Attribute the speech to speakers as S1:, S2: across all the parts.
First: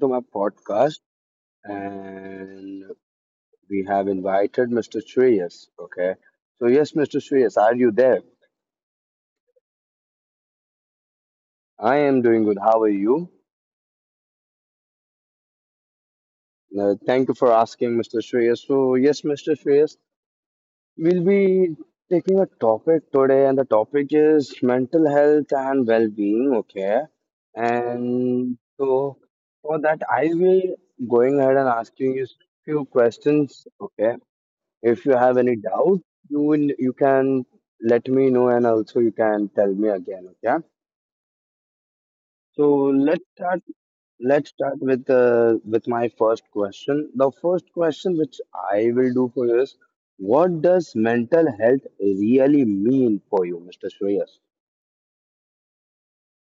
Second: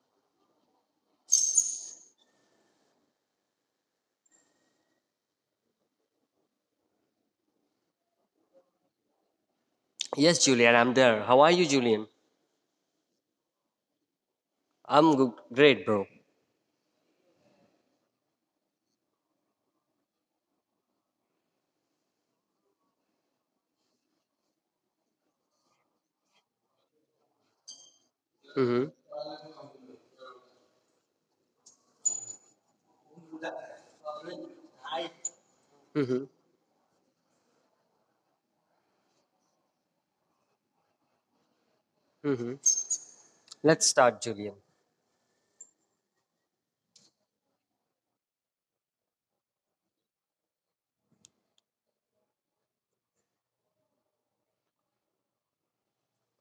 S1: to my podcast. And We have invited Mr. Shreyas. Okay. So, yes, Mr. Shreyas, are you there?
S2: Yes, Julian, I'm there. How are you,
S1: I
S2: Julian?
S1: am doing good. How are you?
S2: Great, bro.
S1: Thank you for asking, Mr. Shreyas. So, yes, Mr. Shreyas, we'll be taking a topic today, and the topic is mental health and well being. Okay. And
S2: Mm-hmm.
S1: so, for that, I will going ahead and asking you few questions. Okay. If you have any doubt,
S2: Mm-hmm.
S1: you can let me know, and also you can tell me again. Okay. So
S2: Mm-hmm.
S1: let's start.
S2: Let's start,
S1: Let's
S2: Julian.
S1: start with with my first question. The first question which I will do for you is, what does mental health really mean for you, Mr. Shreyas?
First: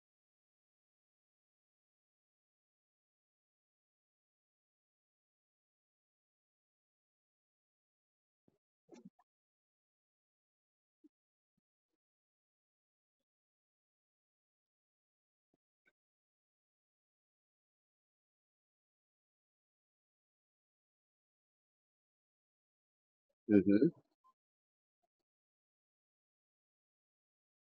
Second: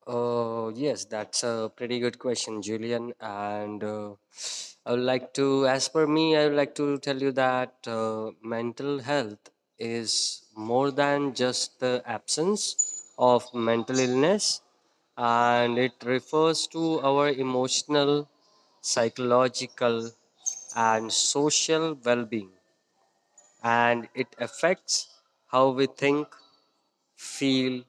S2: Yes, that's a pretty good question, Julian. And I would like to, as per me, I would like to tell you that mental health is more than just the absence of mental illness, and it refers to our emotional, psychological, and social well being
S1: Mm-hmm.
S2: and it affects how we think, feel,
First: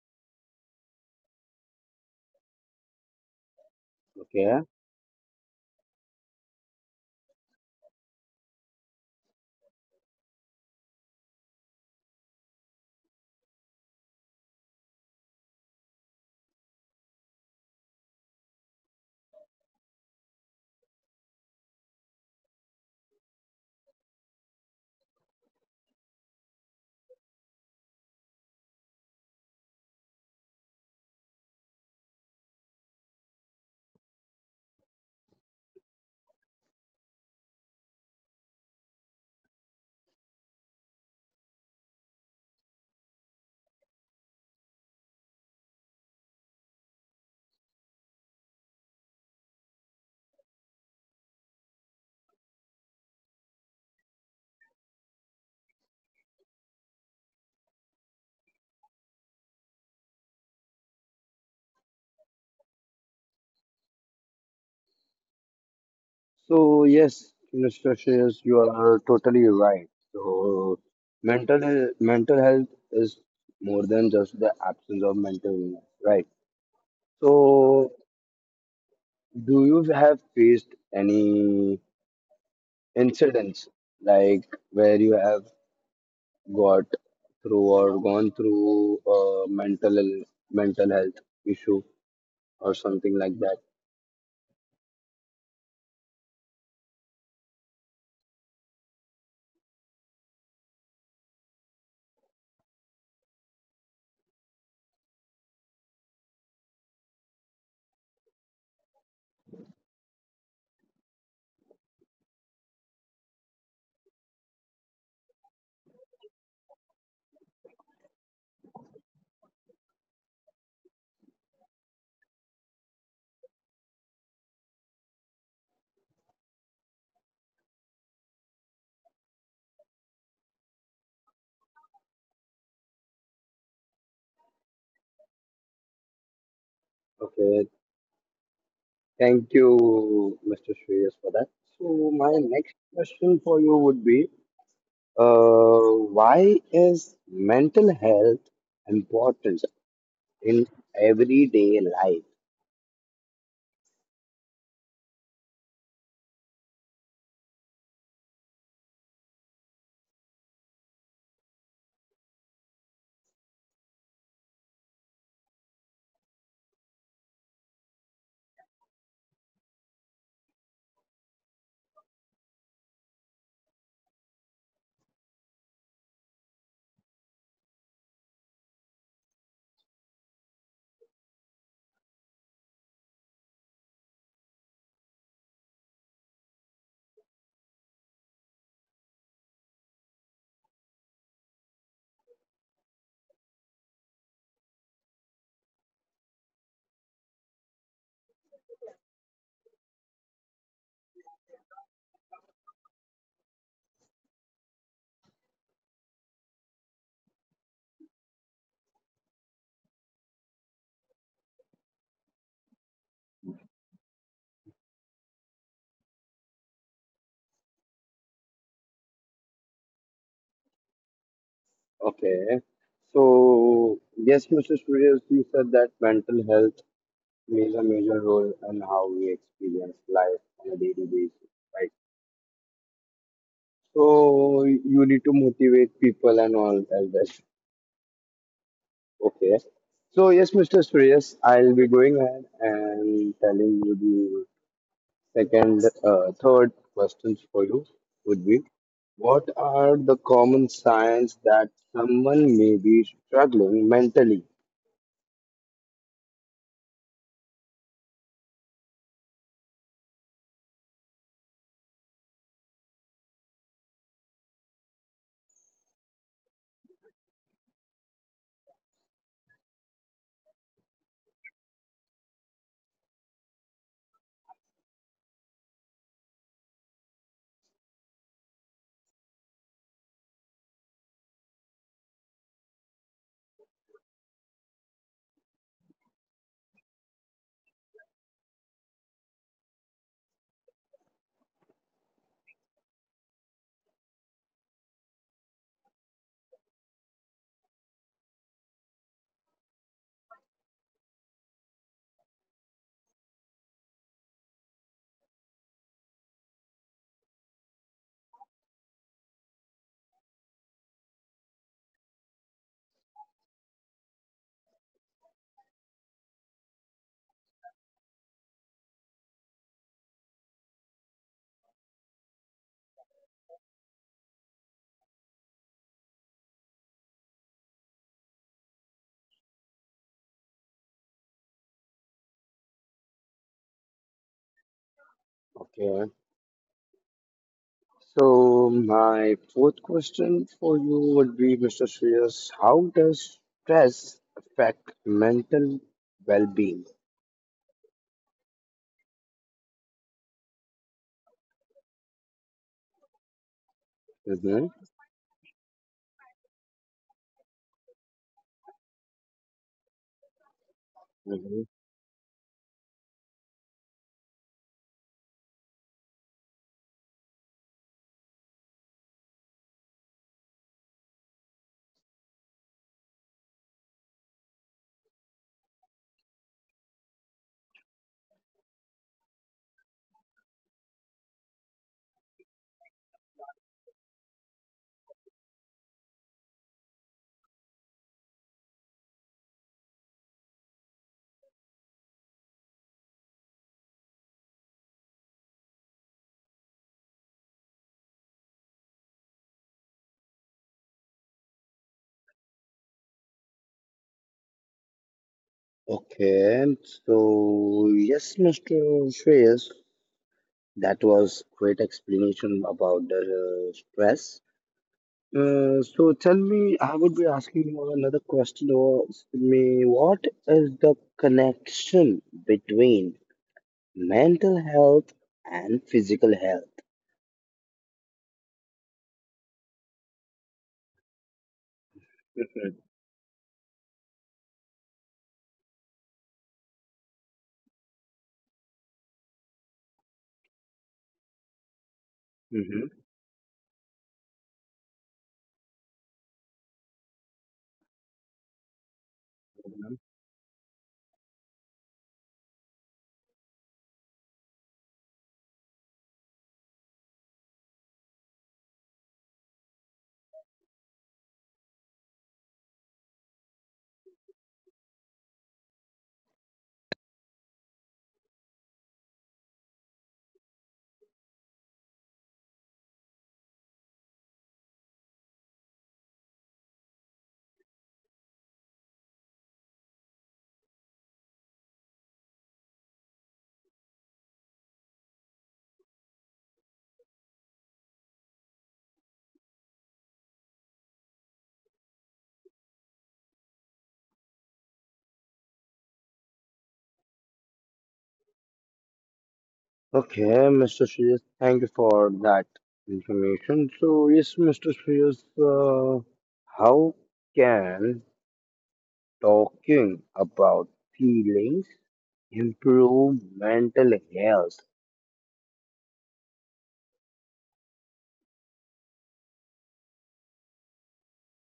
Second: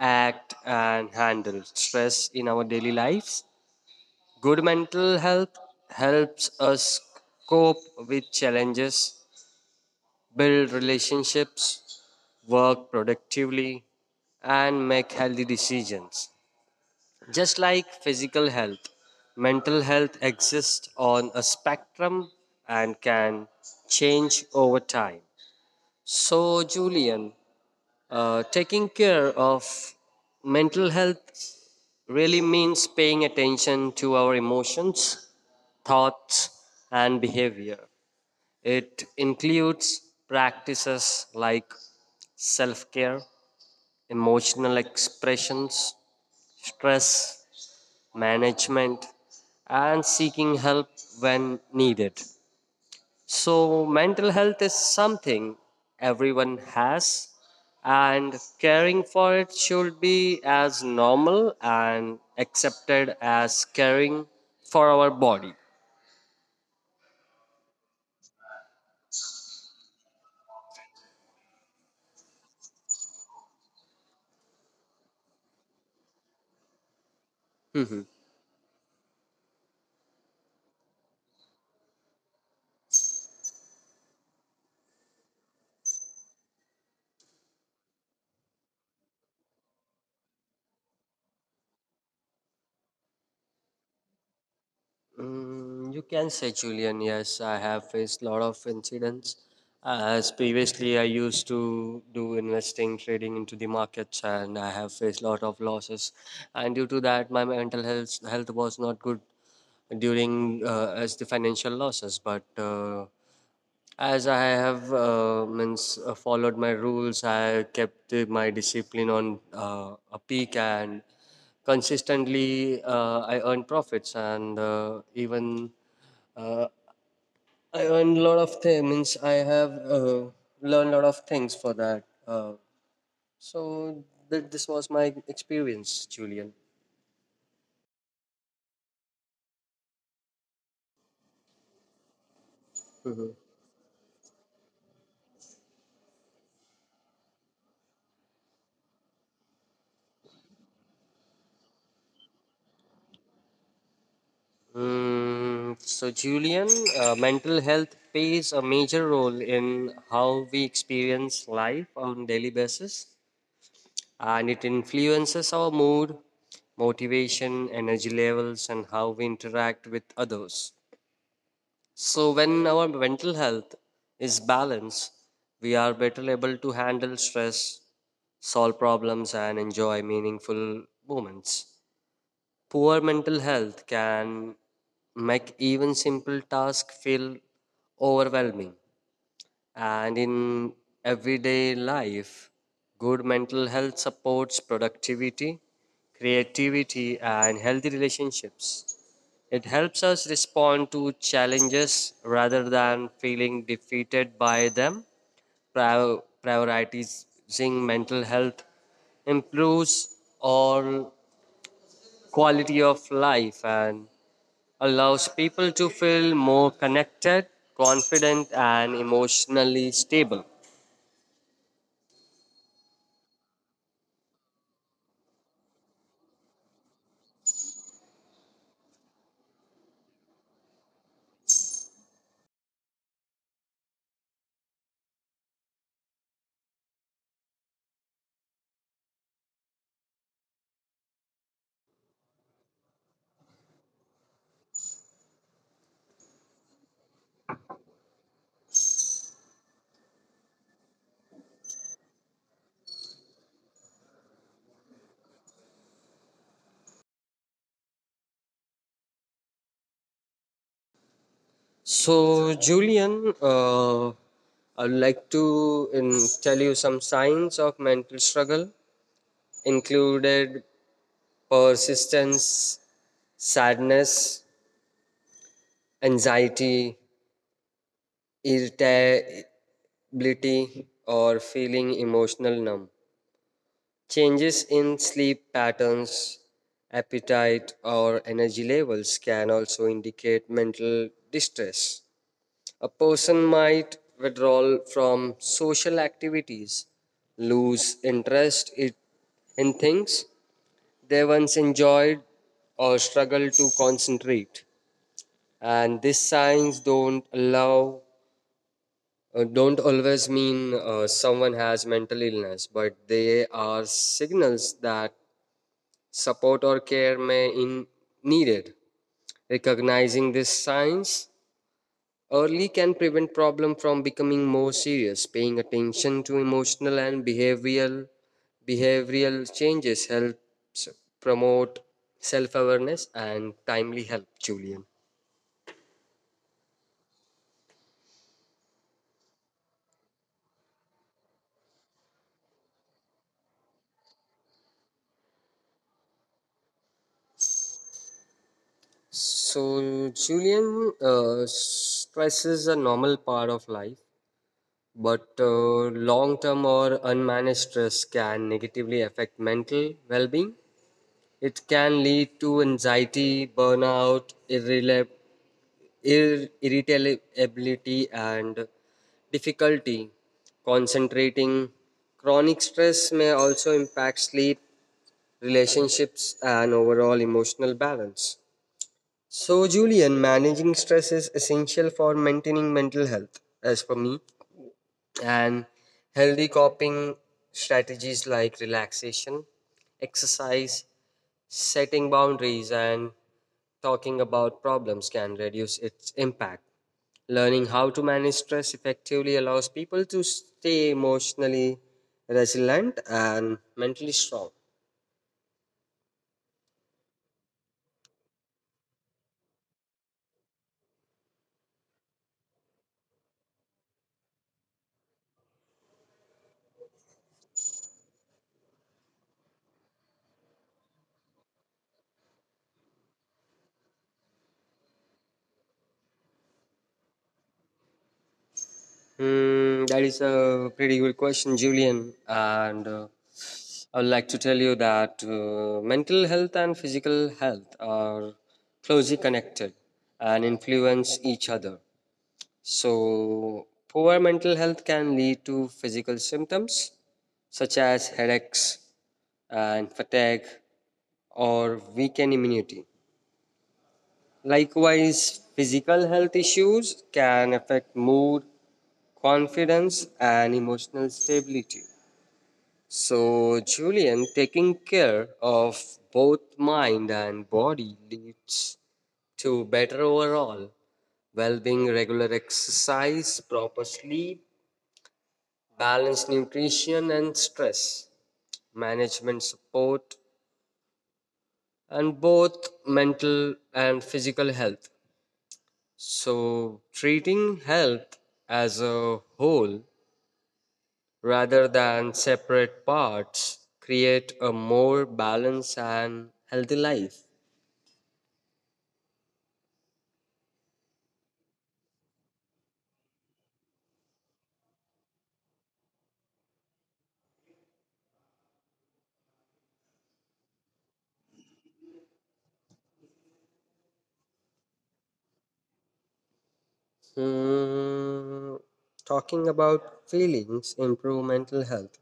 S2: act, and handle stress in our daily lives. Good
S1: Okay.
S2: mental health helps us cope with challenges, build relationships, work productively, and make healthy decisions. Just like physical health, mental health exists on a spectrum and can change over time. So, Julian, taking care of mental health really means paying attention to our emotions, thoughts, and behavior. It includes practices like self care, emotional expressions, stress management, and seeking help when needed. So, mental health is something everyone has, and caring for it should be as normal and accepted as caring for our body.
S1: So yes, Mr. Shreyas, you are totally right. So mental mental health is more than just the absence of mental illness, right? So, do you have faced any incidents like where you have got through or gone through a mental health issue or something like that?
S2: Mm, you can say, Julian, yes, I have faced a lot of incidents. As previously, I used to do investing, trading into the markets, and I have faced a lot of losses. And due to that, my mental health was not good during as the financial losses. But as I have means followed my rules, I kept my discipline on a peak and consistently I earn profits and even uh, I earn a lot of things. Means I have learned a lot of things for that. So this was my experience, Julian.
S1: Okay, thank you, Mr. Shreyas, for that. So, my next
S2: Mhm.
S1: question for you would be, why is mental health important in everyday life?
S2: So, Julian, mental health plays a major role in how we experience life on daily basis, and it influences our mood, motivation, energy levels, and how we interact with others. So, when our mental health is balanced, we are better able to handle stress, solve problems, and enjoy meaningful moments. Poor mental health can make even simple tasks feel overwhelming. And in everyday life, good mental health supports productivity, creativity, and healthy relationships. It helps us respond to challenges rather than feeling defeated by them. Prior- Prioritizing mental health improves our quality of life and allows people to feel more connected, confident, and emotionally stable.
S1: Okay. So, yes, Mr. Suryas, you said that mental health plays a major role in how we experience life on a daily basis, right? So, you need to motivate people and all as that. Okay. So, yes, Mr. Suryas, I'll be going ahead and telling you the third questions for you would be, what are the common signs that someone may be struggling mentally?
S2: So, Julian, I'd like to tell you some signs of mental struggle included persistence, sadness, anxiety, irritability, or feeling emotional numb. Changes in sleep patterns, appetite, or energy levels can also indicate mental distress. A person might withdraw from social activities, lose interest it- in things they once enjoyed, or struggle to concentrate. And these signs don't always mean someone has mental illness, but they are signals that support or care may in needed. Recognizing these signs early can prevent problem from becoming more serious. Paying attention to emotional and behavioral changes helps promote self-awareness and timely help, Julian.
S1: Okay. So my fourth question for you would be, Mr. Shreyas, how does stress affect mental well-being?
S2: So, Julian, stress is a normal part of life, but
S1: hmm
S2: uh, long term or unmanaged stress can negatively affect mental well being. It can
S1: hmm
S2: lead to anxiety, burnout, irritability, and difficulty concentrating. Chronic stress may also impact sleep, relationships, and overall emotional balance. So, Julian, managing stress is essential for maintaining mental health, as for me, and healthy coping strategies like relaxation, exercise, setting boundaries and talking about problems can reduce its impact. Learning how to manage stress effectively allows people to stay emotionally resilient and mentally strong.
S1: Okay, so yes, Mr. Shreyas, that was great explanation about the stress. So tell me, I would be asking you another question or me, what is the connection between mental health and physical health?
S2: Hmm, that is a pretty good question, Julian. And I would like to tell you that mental health and physical health are closely connected and influence each other.
S1: Mm-hmm.
S2: So, poor mental health can lead to physical symptoms such as headaches and fatigue or weaken immunity. Likewise, physical health issues can affect mood, confidence, and emotional stability. So, Julian, taking care of both mind and body leads to better overall well being, regular exercise, proper sleep, balanced nutrition and stress, management support, and both mental and physical health. So, treating health as a whole rather than separate parts create a more balanced and healthy life.
S1: Okay, Mr. Shreyas, thank you for that information. So, yes, Mr. Shreyas, how can talking about feelings improve mental health?
S2: Hmm, talking about feelings improve mental health.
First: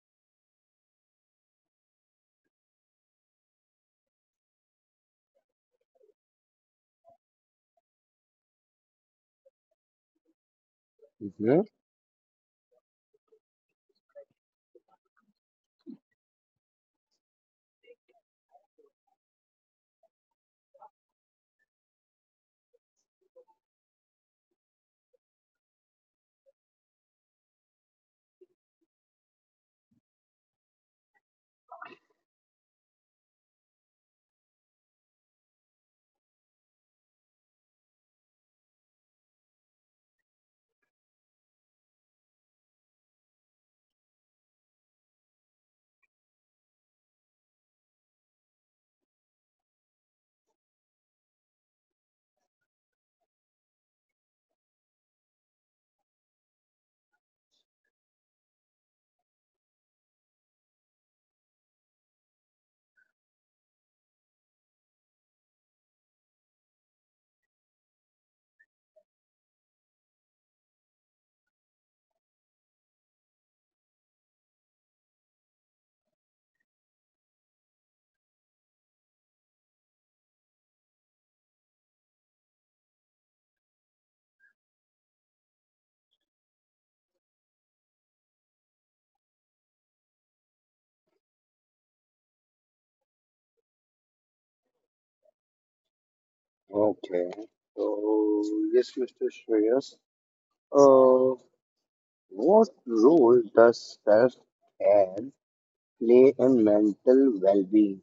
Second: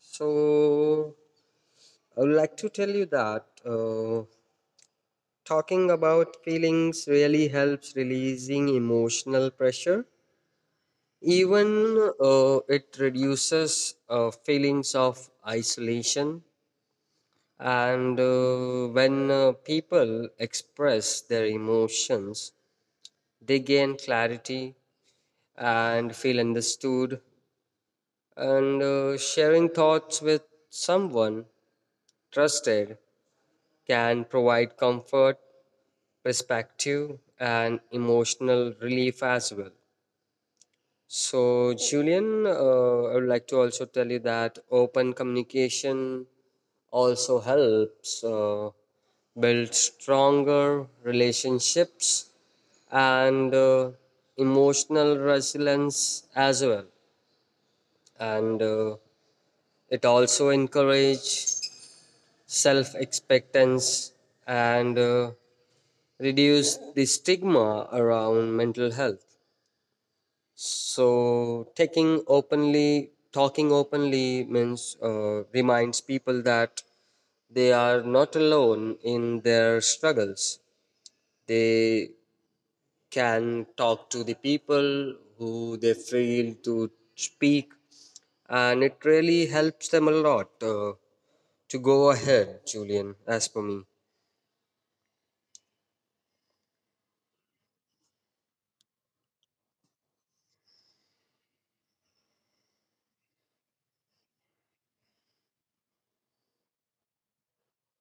S2: So, I would like to tell you that talking about feelings really helps releasing emotional pressure.
S1: hmm
S2: Even it reduces feelings of isolation. And when people express their emotions, they gain clarity and feel understood. And sharing thoughts with someone trusted can provide comfort, perspective, and emotional relief as well. So, Julian, I would like to also tell you that open communication also helps build stronger relationships and emotional resilience as well. And it also encourages self expectance and reduce the stigma around mental health. So talking openly means reminds people that they are not alone in their struggles. They can talk to the people who they feel to speak, and it really helps them a lot to go ahead, Julian, as for me.
S1: Okay, so yes, Mr. Shreyas, uh, what role does self-care play in mental well-being?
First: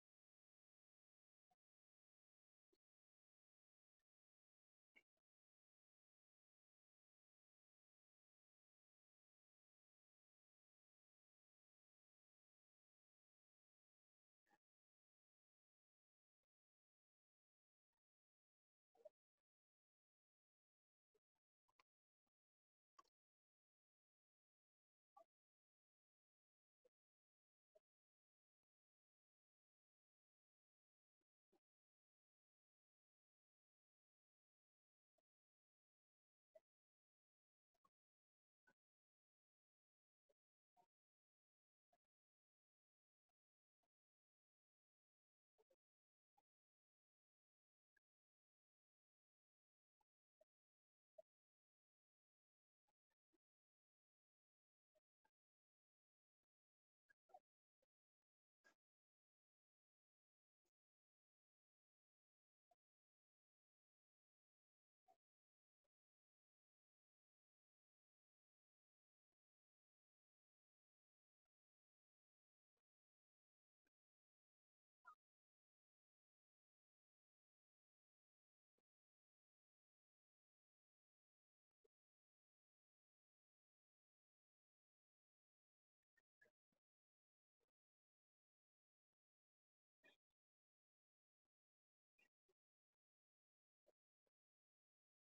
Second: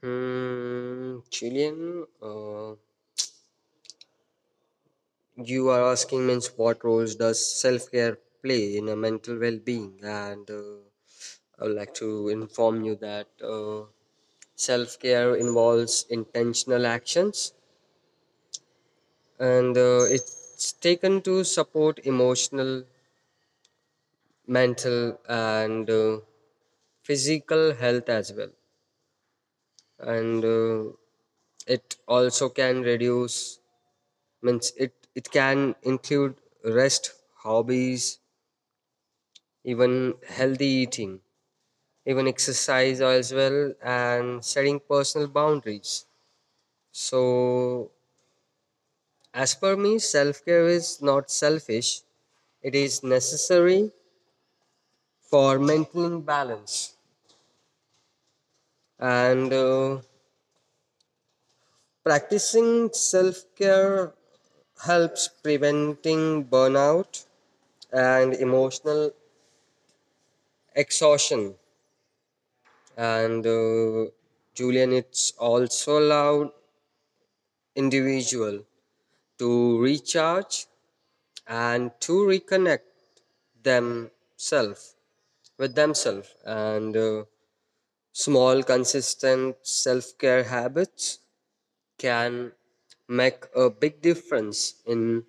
S2: Hmm, Julian, you are asking means what roles does self-care play in a mental well-being and I would like to inform you that self-care involves intentional actions and it's taken to support emotional mental and physical health as well and it also can reduce means it can include rest hobbies even healthy eating, even exercise as well, and setting personal boundaries. So, as per me, self care is not selfish, it is necessary for maintaining balance. And practicing self care helps preventing burnout and emotional exhaustion. And Julian, it's also allowed individual to recharge and to reconnect themselves with themselves and small consistent self-care habits can make a big difference in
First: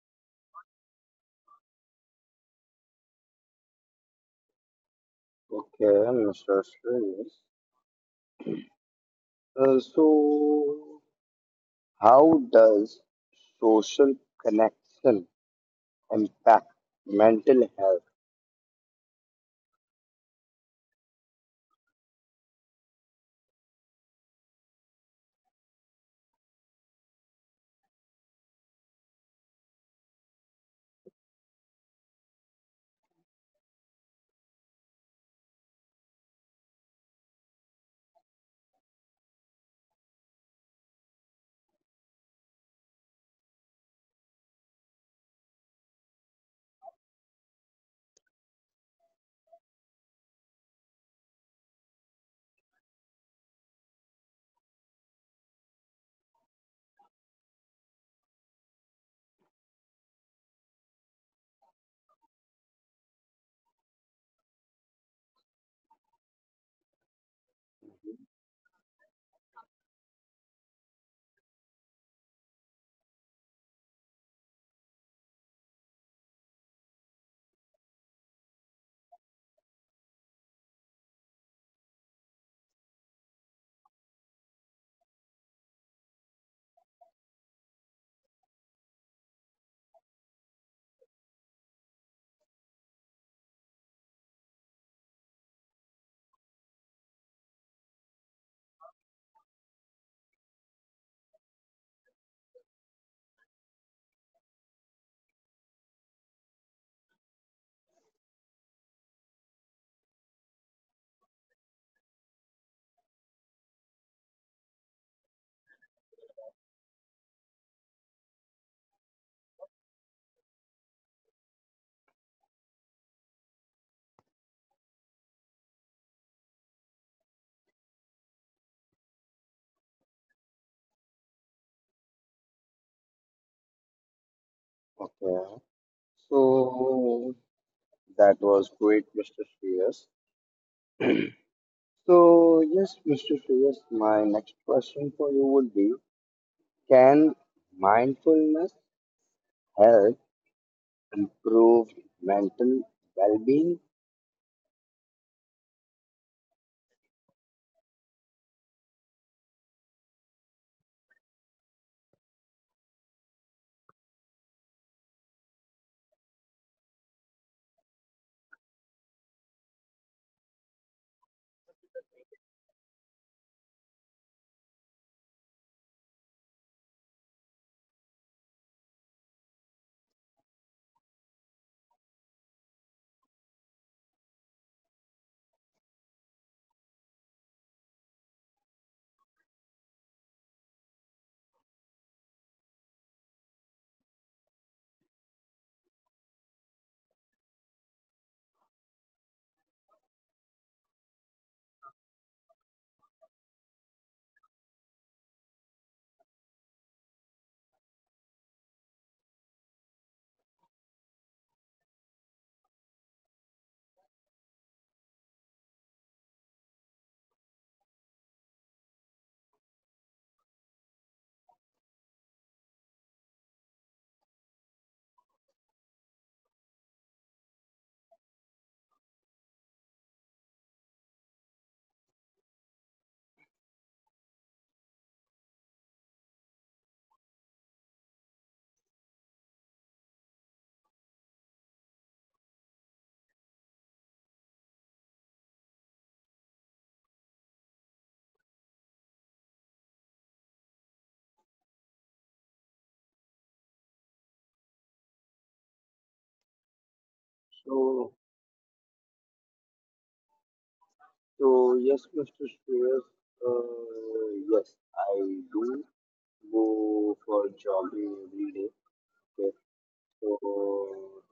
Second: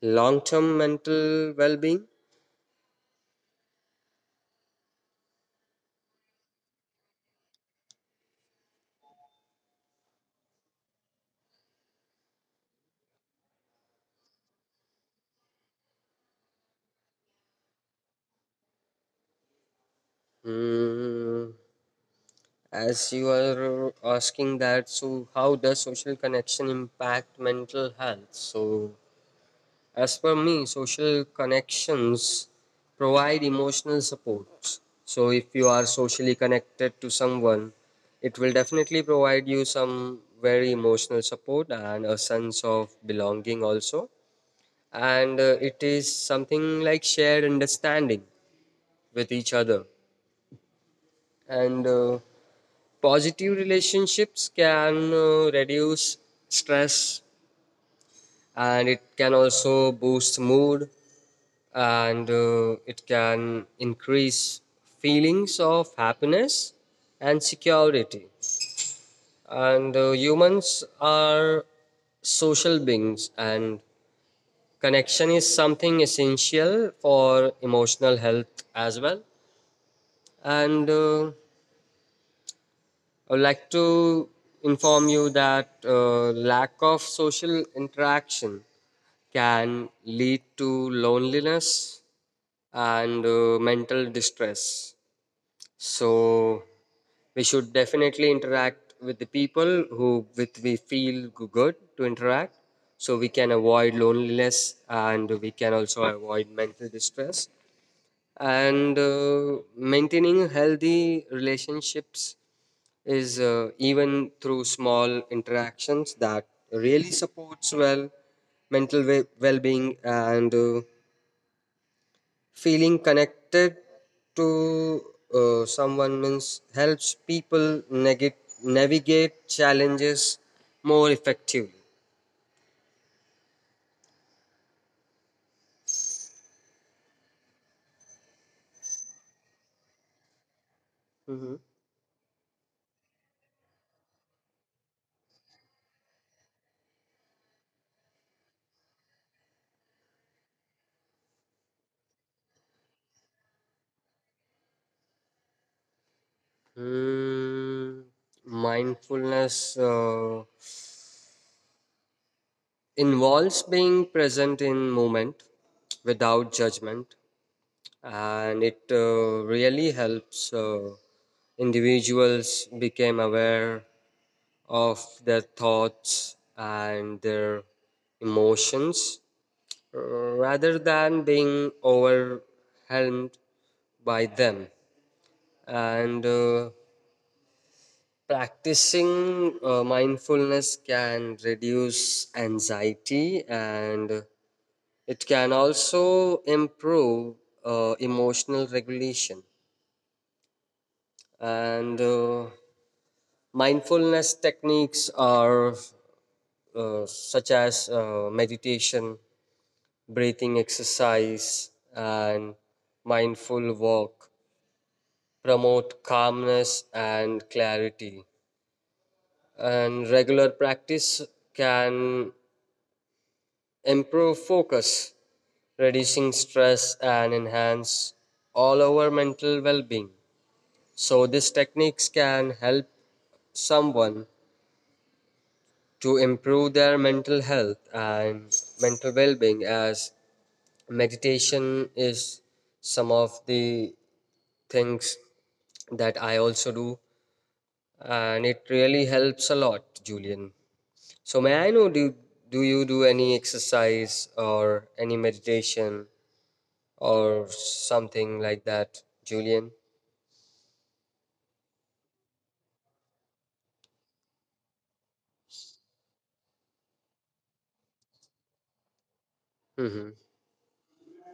S2: long-term mental well-being.
S1: Okay, Mr. Shreyas. So, how does social connection impact mental health?
S2: Mm, as you are asking that so how does social connection impact mental health, so as per me, social connections provide emotional support. So if you are socially connected to someone, it will definitely provide you some very emotional support and a sense of belonging also. And it is something like shared understanding with each other. And positive relationships can reduce stress and it can also boost mood and it can increase feelings of happiness and security and humans are social beings and connection is something essential for emotional health as well and I'd like to inform you that lack of social interaction can lead to loneliness and mental distress. So we should definitely interact with the people who with we feel good to interact. So we can avoid loneliness and we can also avoid mental distress. And maintaining healthy relationships is even through small interactions that really supports well-being and feeling connected to someone means helps people navigate challenges more effectively.
S1: Okay, so that was great, Mr. Shreyas.
S2: Hmm.
S1: So, yes, Mr. Shreyas, my next question for you would be, can mindfulness help improve mental well being?
S2: Mm, mindfulness involves being present in moment without judgment and it really helps individuals become aware of their thoughts and their emotions uh, rather than being overwhelmed by them. And practicing mindfulness can reduce anxiety and it can also improve emotional regulation. And mindfulness techniques are such as meditation, breathing exercise, and mindful walk promote calmness and clarity. And regular practice can improve focus, reducing stress, and enhance all our mental well being. So, these techniques can help someone to improve their mental health and mental well being, as meditation is some of the things that I also do, and it really helps a lot, Julian. So may I know do you do any exercise or any meditation or
S1: So,
S2: something like that, Julian?
S1: so, yes, Mr. Shreyas, yes, I do go for jogging every day. Okay,
S2: Hmm.
S1: so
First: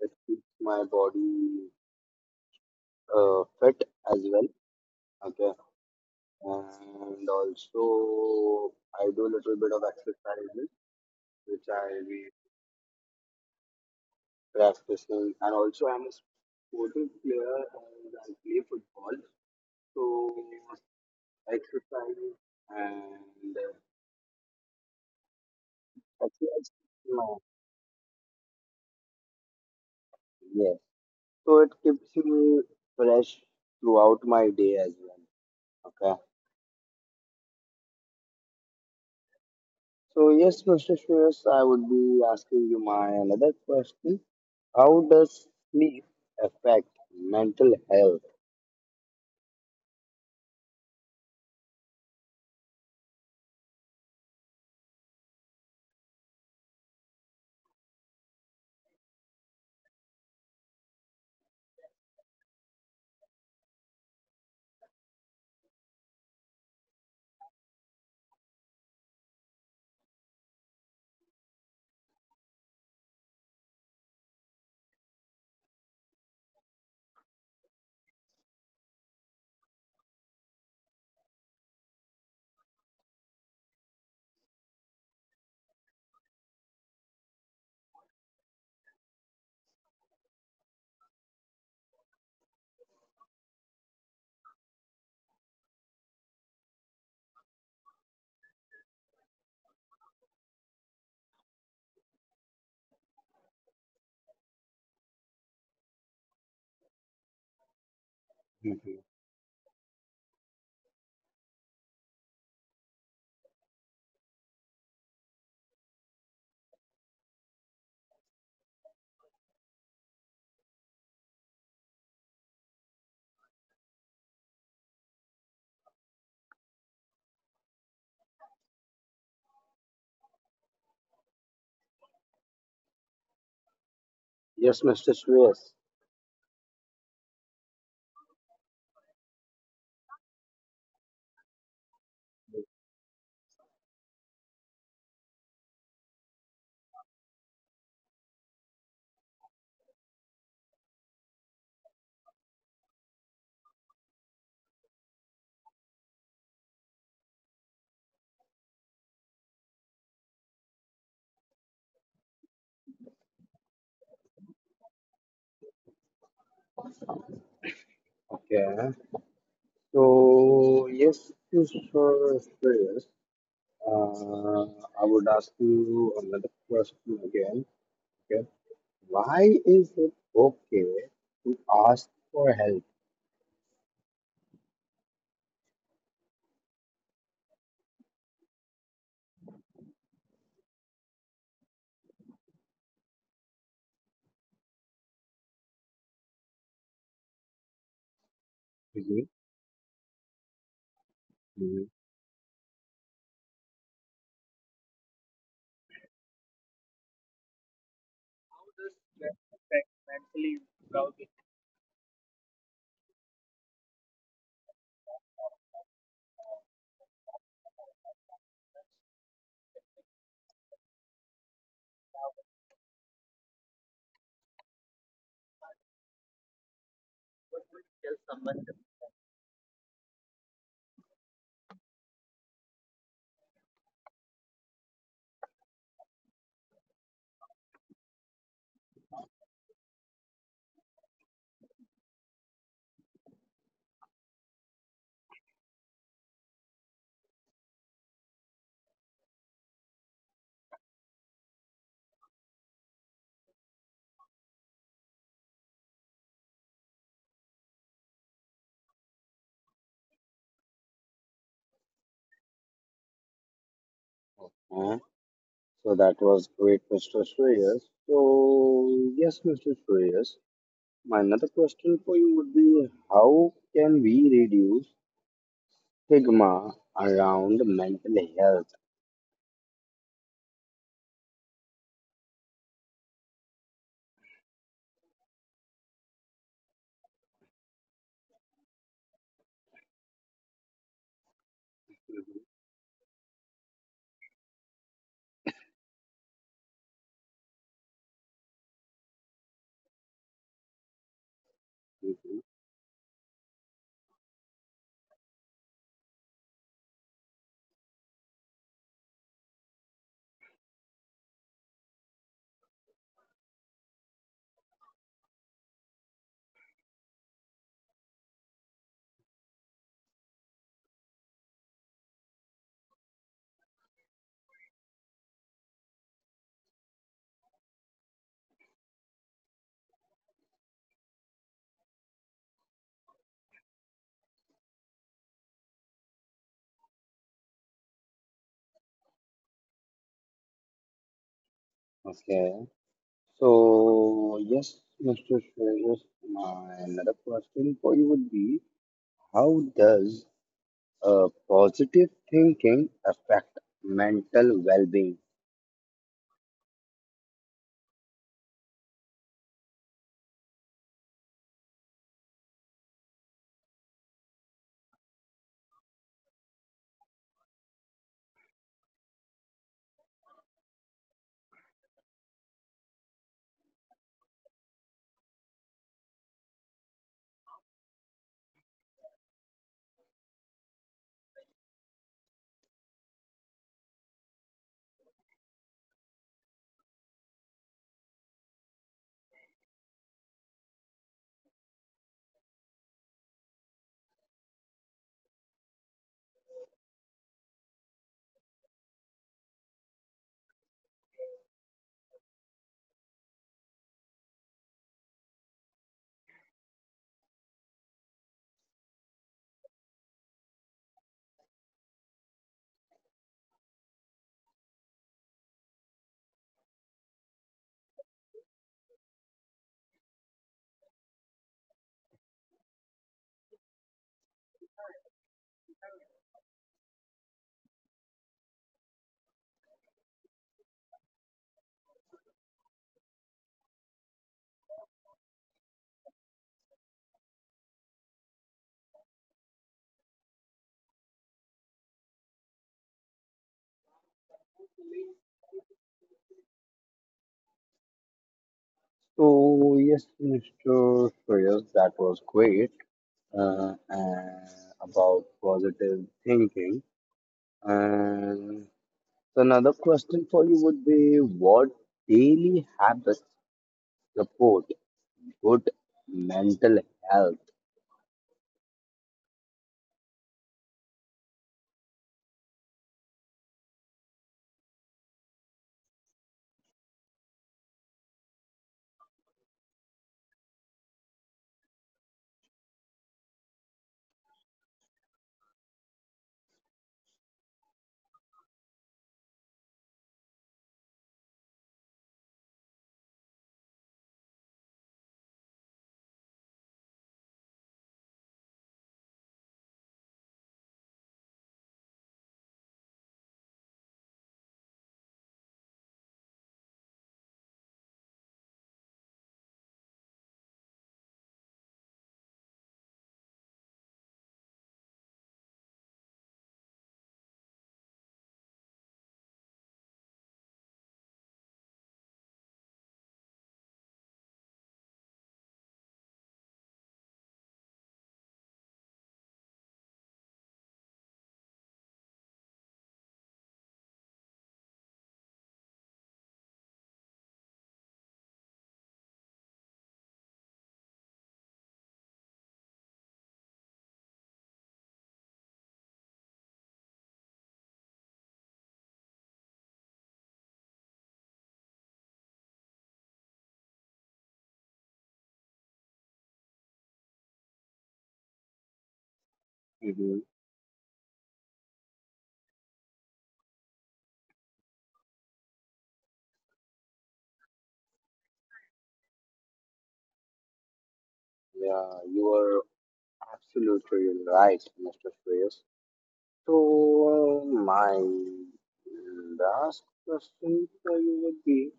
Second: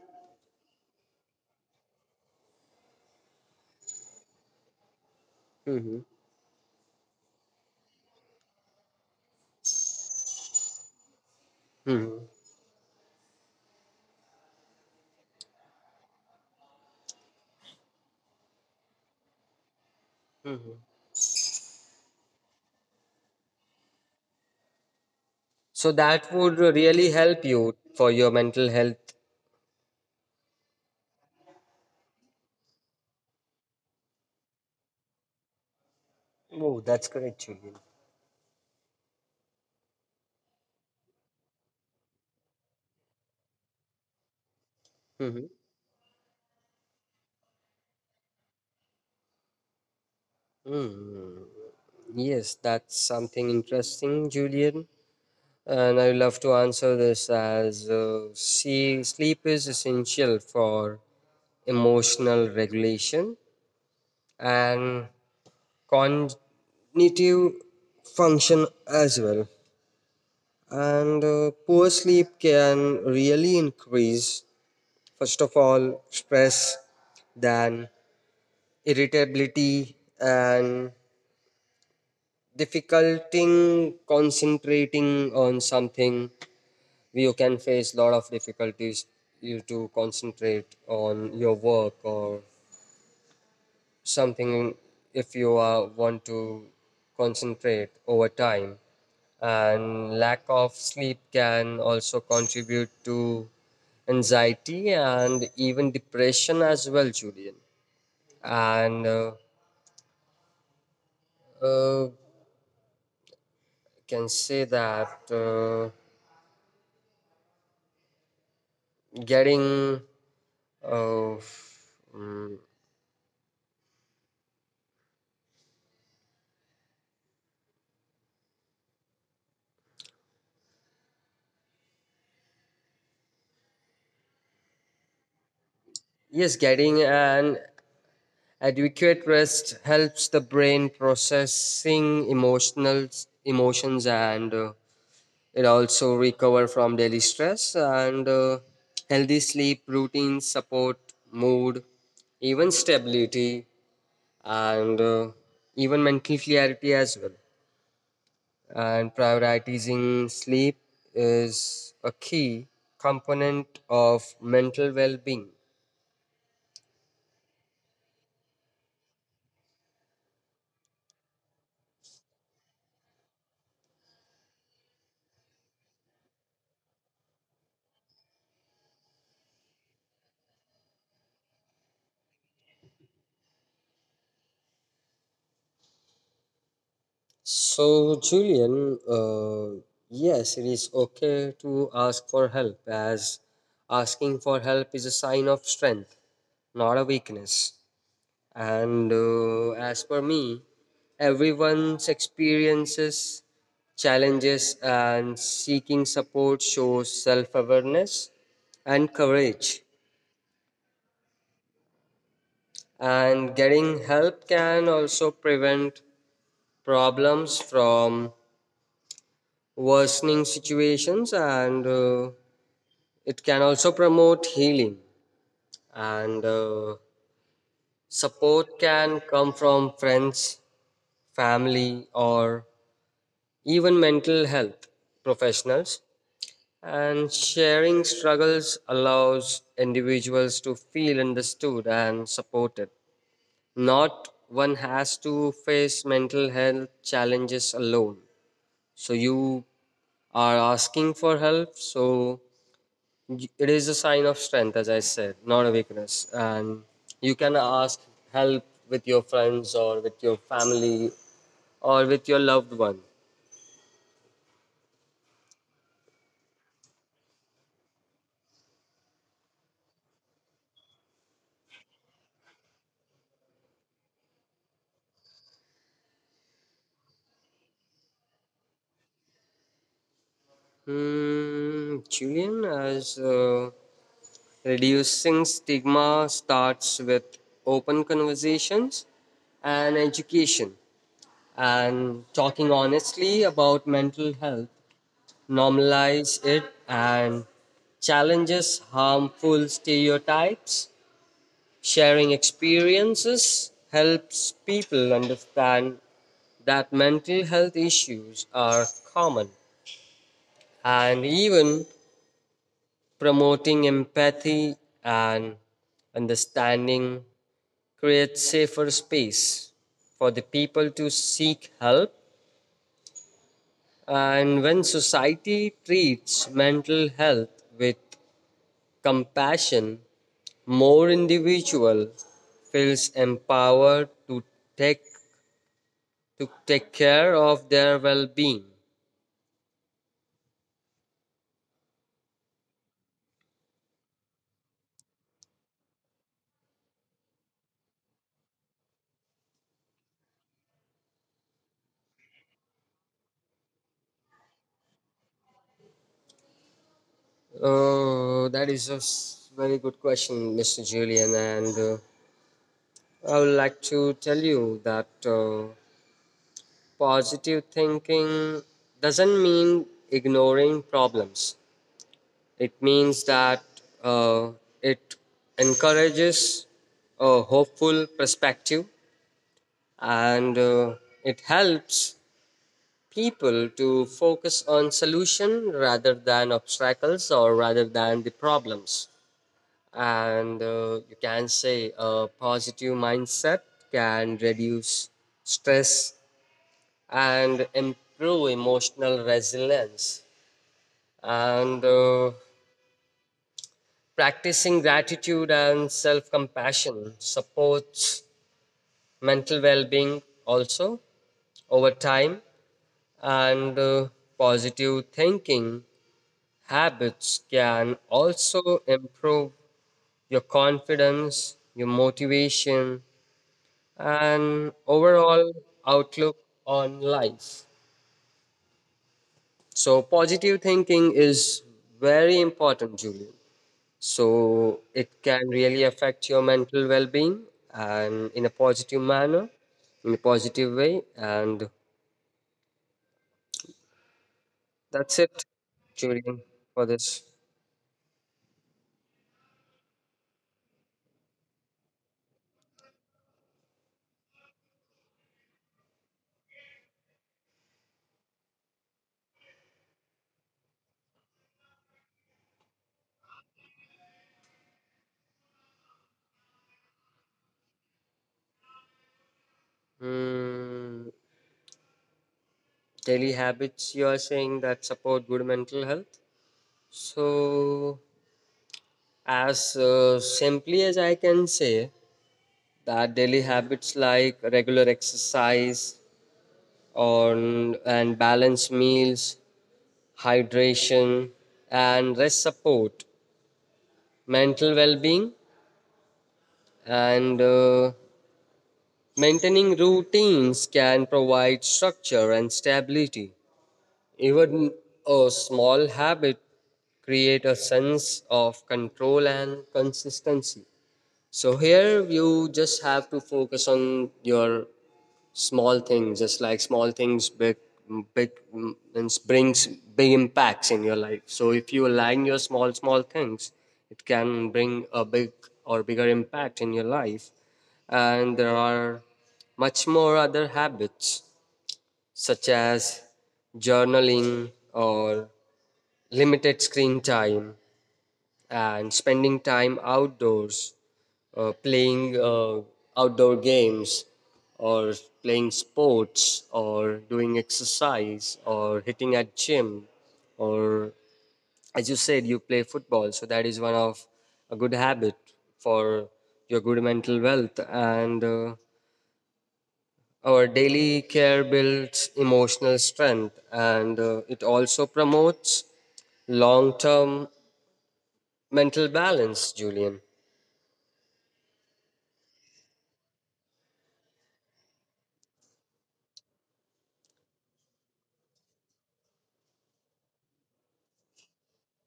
S1: it keeps my body fit as well. Okay, and also I do a little bit of exercises, which I be practicing, and also I'm a sporting player and I play football. So exercise and uh,
S2: So that
S1: exercise
S2: would
S1: keeps
S2: really
S1: my
S2: help you for your mental health.
S1: yes. So it keeps me fresh throughout my day as well. Okay?
S2: Oh, that's correct, Julian.
S1: So yes, Mr. Shreyas, I would be asking you my another question. How does
S2: Hmm.
S1: sleep affect mental health?
S2: Mm. Yes, that's something interesting, Julian. And I would love to answer this as see, sleep is essential for emotional regulation and cognitive function as well. And poor sleep can really increase, first of all, stress, then irritability, and difficulty concentrating on something. You can face a lot of difficulties you to concentrate on your work or something if you want to concentrate over time and lack of sleep can also contribute to anxiety and even depression as well, Julian.
S1: Mhm.
S2: And uh, can say that getting uh, mm,
S1: Yes, Mr. Shreyas.
S2: yes getting an adequate rest helps the brain processing emotional emotions and it also recover from daily stress and healthy sleep routines support mood even stability and even mental clarity as well and prioritizing sleep is a key component of mental well-being.
S1: Okay. So yes, Mr. Shreyas, uh, I would ask you another question again. Okay. Why is it okay to ask for help?
S2: So, Julian, uh, yes it is okay to ask for help as asking for help is a sign of strength not a weakness. And
S1: Mhm.
S2: as for me,
S1: Mhm.
S2: everyone's experiences, challenges, and seeking support shows self awareness and courage. And getting help can also prevent problems from worsening situations, and it can also promote healing. And support can come from friends, family, or even mental health professionals, and sharing struggles allows individuals to feel understood and supported. Not one has to face mental health challenges alone, so you are asking for help. So it is a sign of strength, as I said, not a weakness, and you can ask help with your friends or with your family or with your loved one.
S1: Uh, so that was great, Mr. Shreyas. So yes, Mr. Shreyas. My another question for you would be, how can we reduce stigma around mental health?
S2: Julian, as reducing stigma starts with open conversations and education, and talking honestly about mental health, normalize it and challenges harmful stereotypes. Sharing
S1: Mhm.
S2: experiences helps people understand that mental health issues are common. And even promoting empathy and understanding creates safer space for the people to seek help. And when society treats mental health with compassion, more individual feels empowered to take take care of their well-being.
S1: Okay. So yes, Mr. Shreyas, my another question for you would be, how does positive thinking affect mental well-being?
S2: Oh, that is a very good question, Mr. Julian, and I would like to tell you that. Uh, Positive thinking doesn't mean ignoring problems. It means that uh, it encourages a hopeful perspective, and it helps people to focus on solution rather than obstacles or rather than the problems. And You can say a positive mindset can reduce stress and improve emotional resilience, and practicing gratitude and self-compassion supports mental well-being also over time. And Positive thinking habits can also improve your confidence, your motivation, and overall outlook on life. So positive thinking is very important, Julian. So it can really affect your mental well-being, and in a positive manner, in a positive way. And that's it, Julian, for this.
S1: So yes, Mr. Shreyas, that was great about positive thinking. And So another question for you would be, what daily habits support good mental health?
S2: Hmm, Daily habits, you are saying, that support good mental health. So as simply as I can say that daily habits like regular exercise on and balanced meals, hydration, and rest support mental well-being. And Maintaining routines can provide structure and stability. Even a small habit create a sense of control and consistency, so here you just have to focus on your small things. Just like small things, big big means brings big impacts in your life. So if you align your small small things, it can bring a big or bigger impact in your life. And there are much more other habits, such as journaling or limited screen time and spending time outdoors, playing outdoor games, or playing sports, or doing exercise, or hitting at gym, or as you said, you play football. So that is one of a good habit for your good mental wealth. And
S1: hmm
S2: Our daily care builds emotional strength, and it also promotes long-term mental balance, Julian.
S1: Yeah, you are absolutely right, Mr. Shreyas. So my last question for you would be,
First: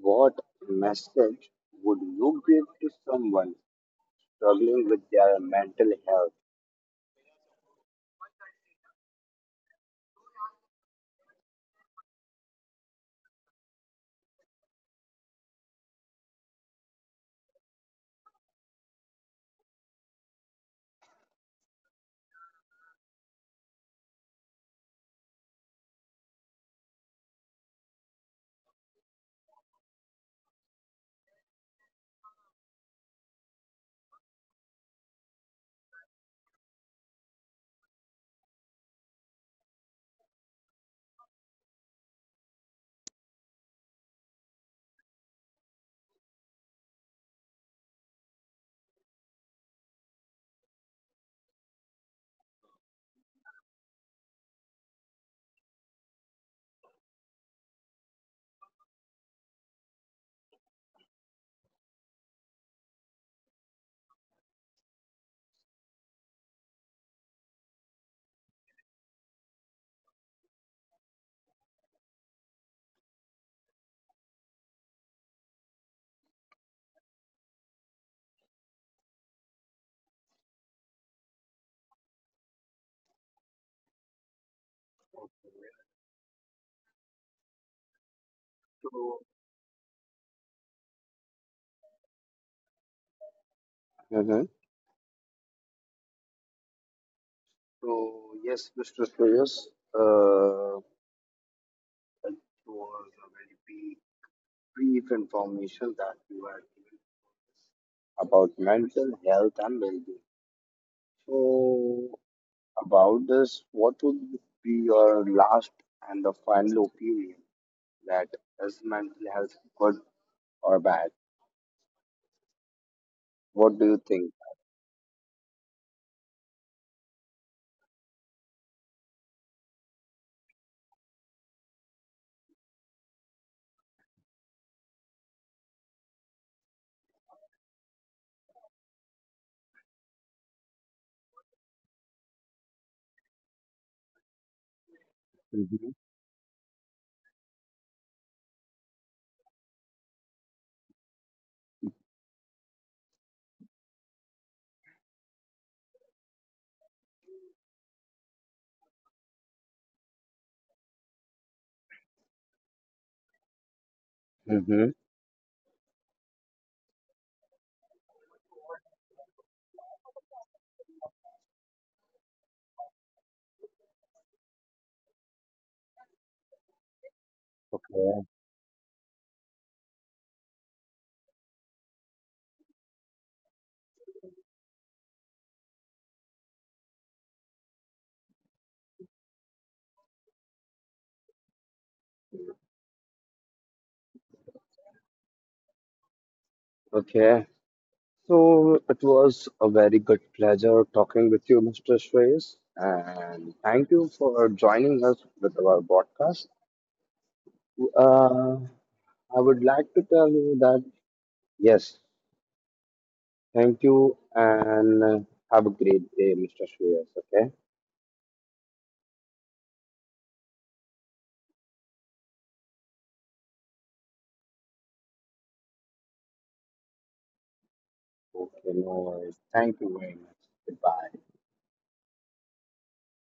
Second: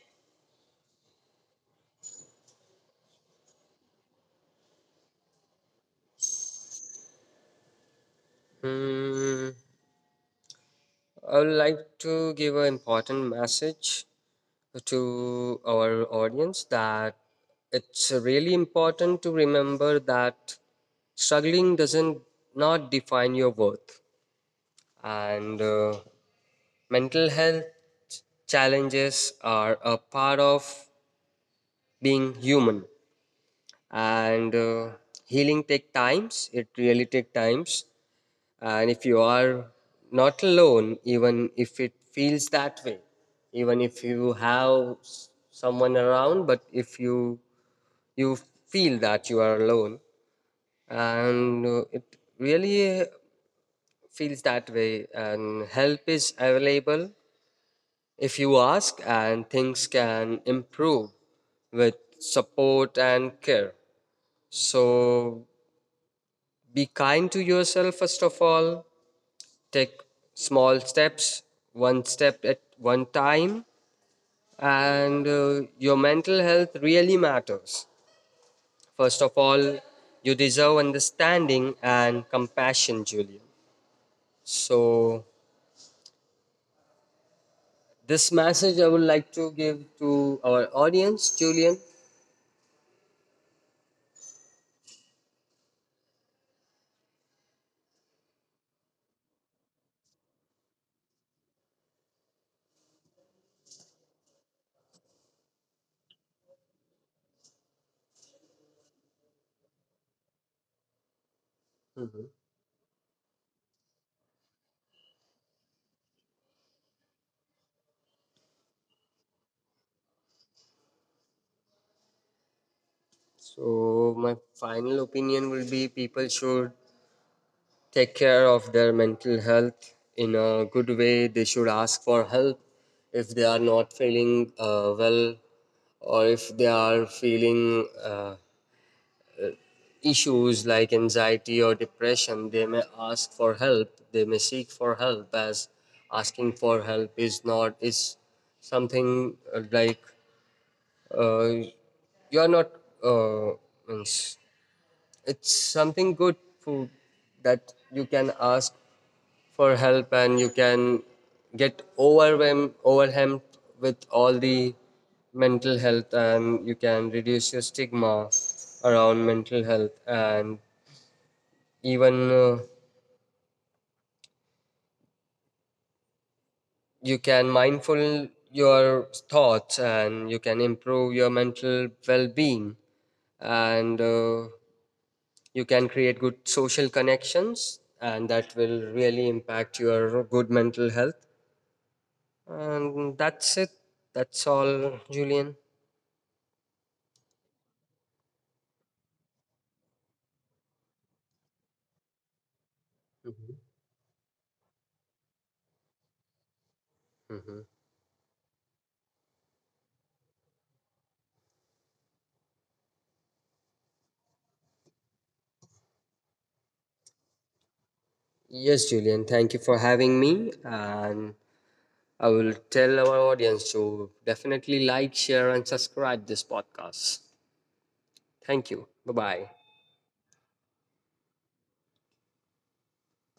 S1: what message would you give to someone struggling with their mental health?
S2: Hmm. I would like to give an important message to our audience, that it's really important to remember that struggling doesn't not define your worth. And Mental health challenges are a part of being human, and healing take times, it really take times. And if you are not alone, even if it feels that way, even if you have someone around, but if you feel that you are alone, and it really feels that way, and help is available if you ask, and things can improve with support and care. So be kind to yourself. First of all, take small steps, one step at one time, and your mental health really matters. First of all, you deserve understanding and compassion, Julian. So this message I would like
S1: So
S2: to give to our audience, Julian.
S1: Mhm. So yes, Mr. Shreyas, uh, it was a very brief information that you were given about mental health and well-being.
S2: Mhm.
S1: So, about this, what would be your last and the final opinion, that is mental health good or bad? What do you
S2: So my
S1: think?
S2: final opinion will be people should take care of their mental health in a good way. They should ask for help if they are not feeling well, or if they are feeling issues like anxiety or depression. They may ask for help. They may seek for
S1: Mm-hmm.
S2: help, as asking for help is not is something like uh, you are not uh, means it's something good for that. You can ask for help and you can get overwhelmed with all
S1: Mm-hmm.
S2: the mental health, and you can reduce your stigma around mental health. And even you can
S1: Okay.
S2: mindful your thoughts and you can improve your mental well-being, and you can create good social connections, and that will really impact your good mental health. And that's it, that's all, Julian.
S1: Okay. So it was a very good pleasure talking with you, Mr. Shreyas, and thank you for joining us with our podcast.
S2: Mhm.
S1: Uh, I would like to tell you that yes, thank you, and have a great day, Mr. Shreyas. Okay.
S2: Yes, Julian, thank you for having me. And I will tell our audience to definitely like, share, and subscribe this podcast.
S1: Okay,
S2: Thank
S1: no
S2: you. Bye
S1: worries.
S2: bye.
S1: Thank you very much. Goodbye.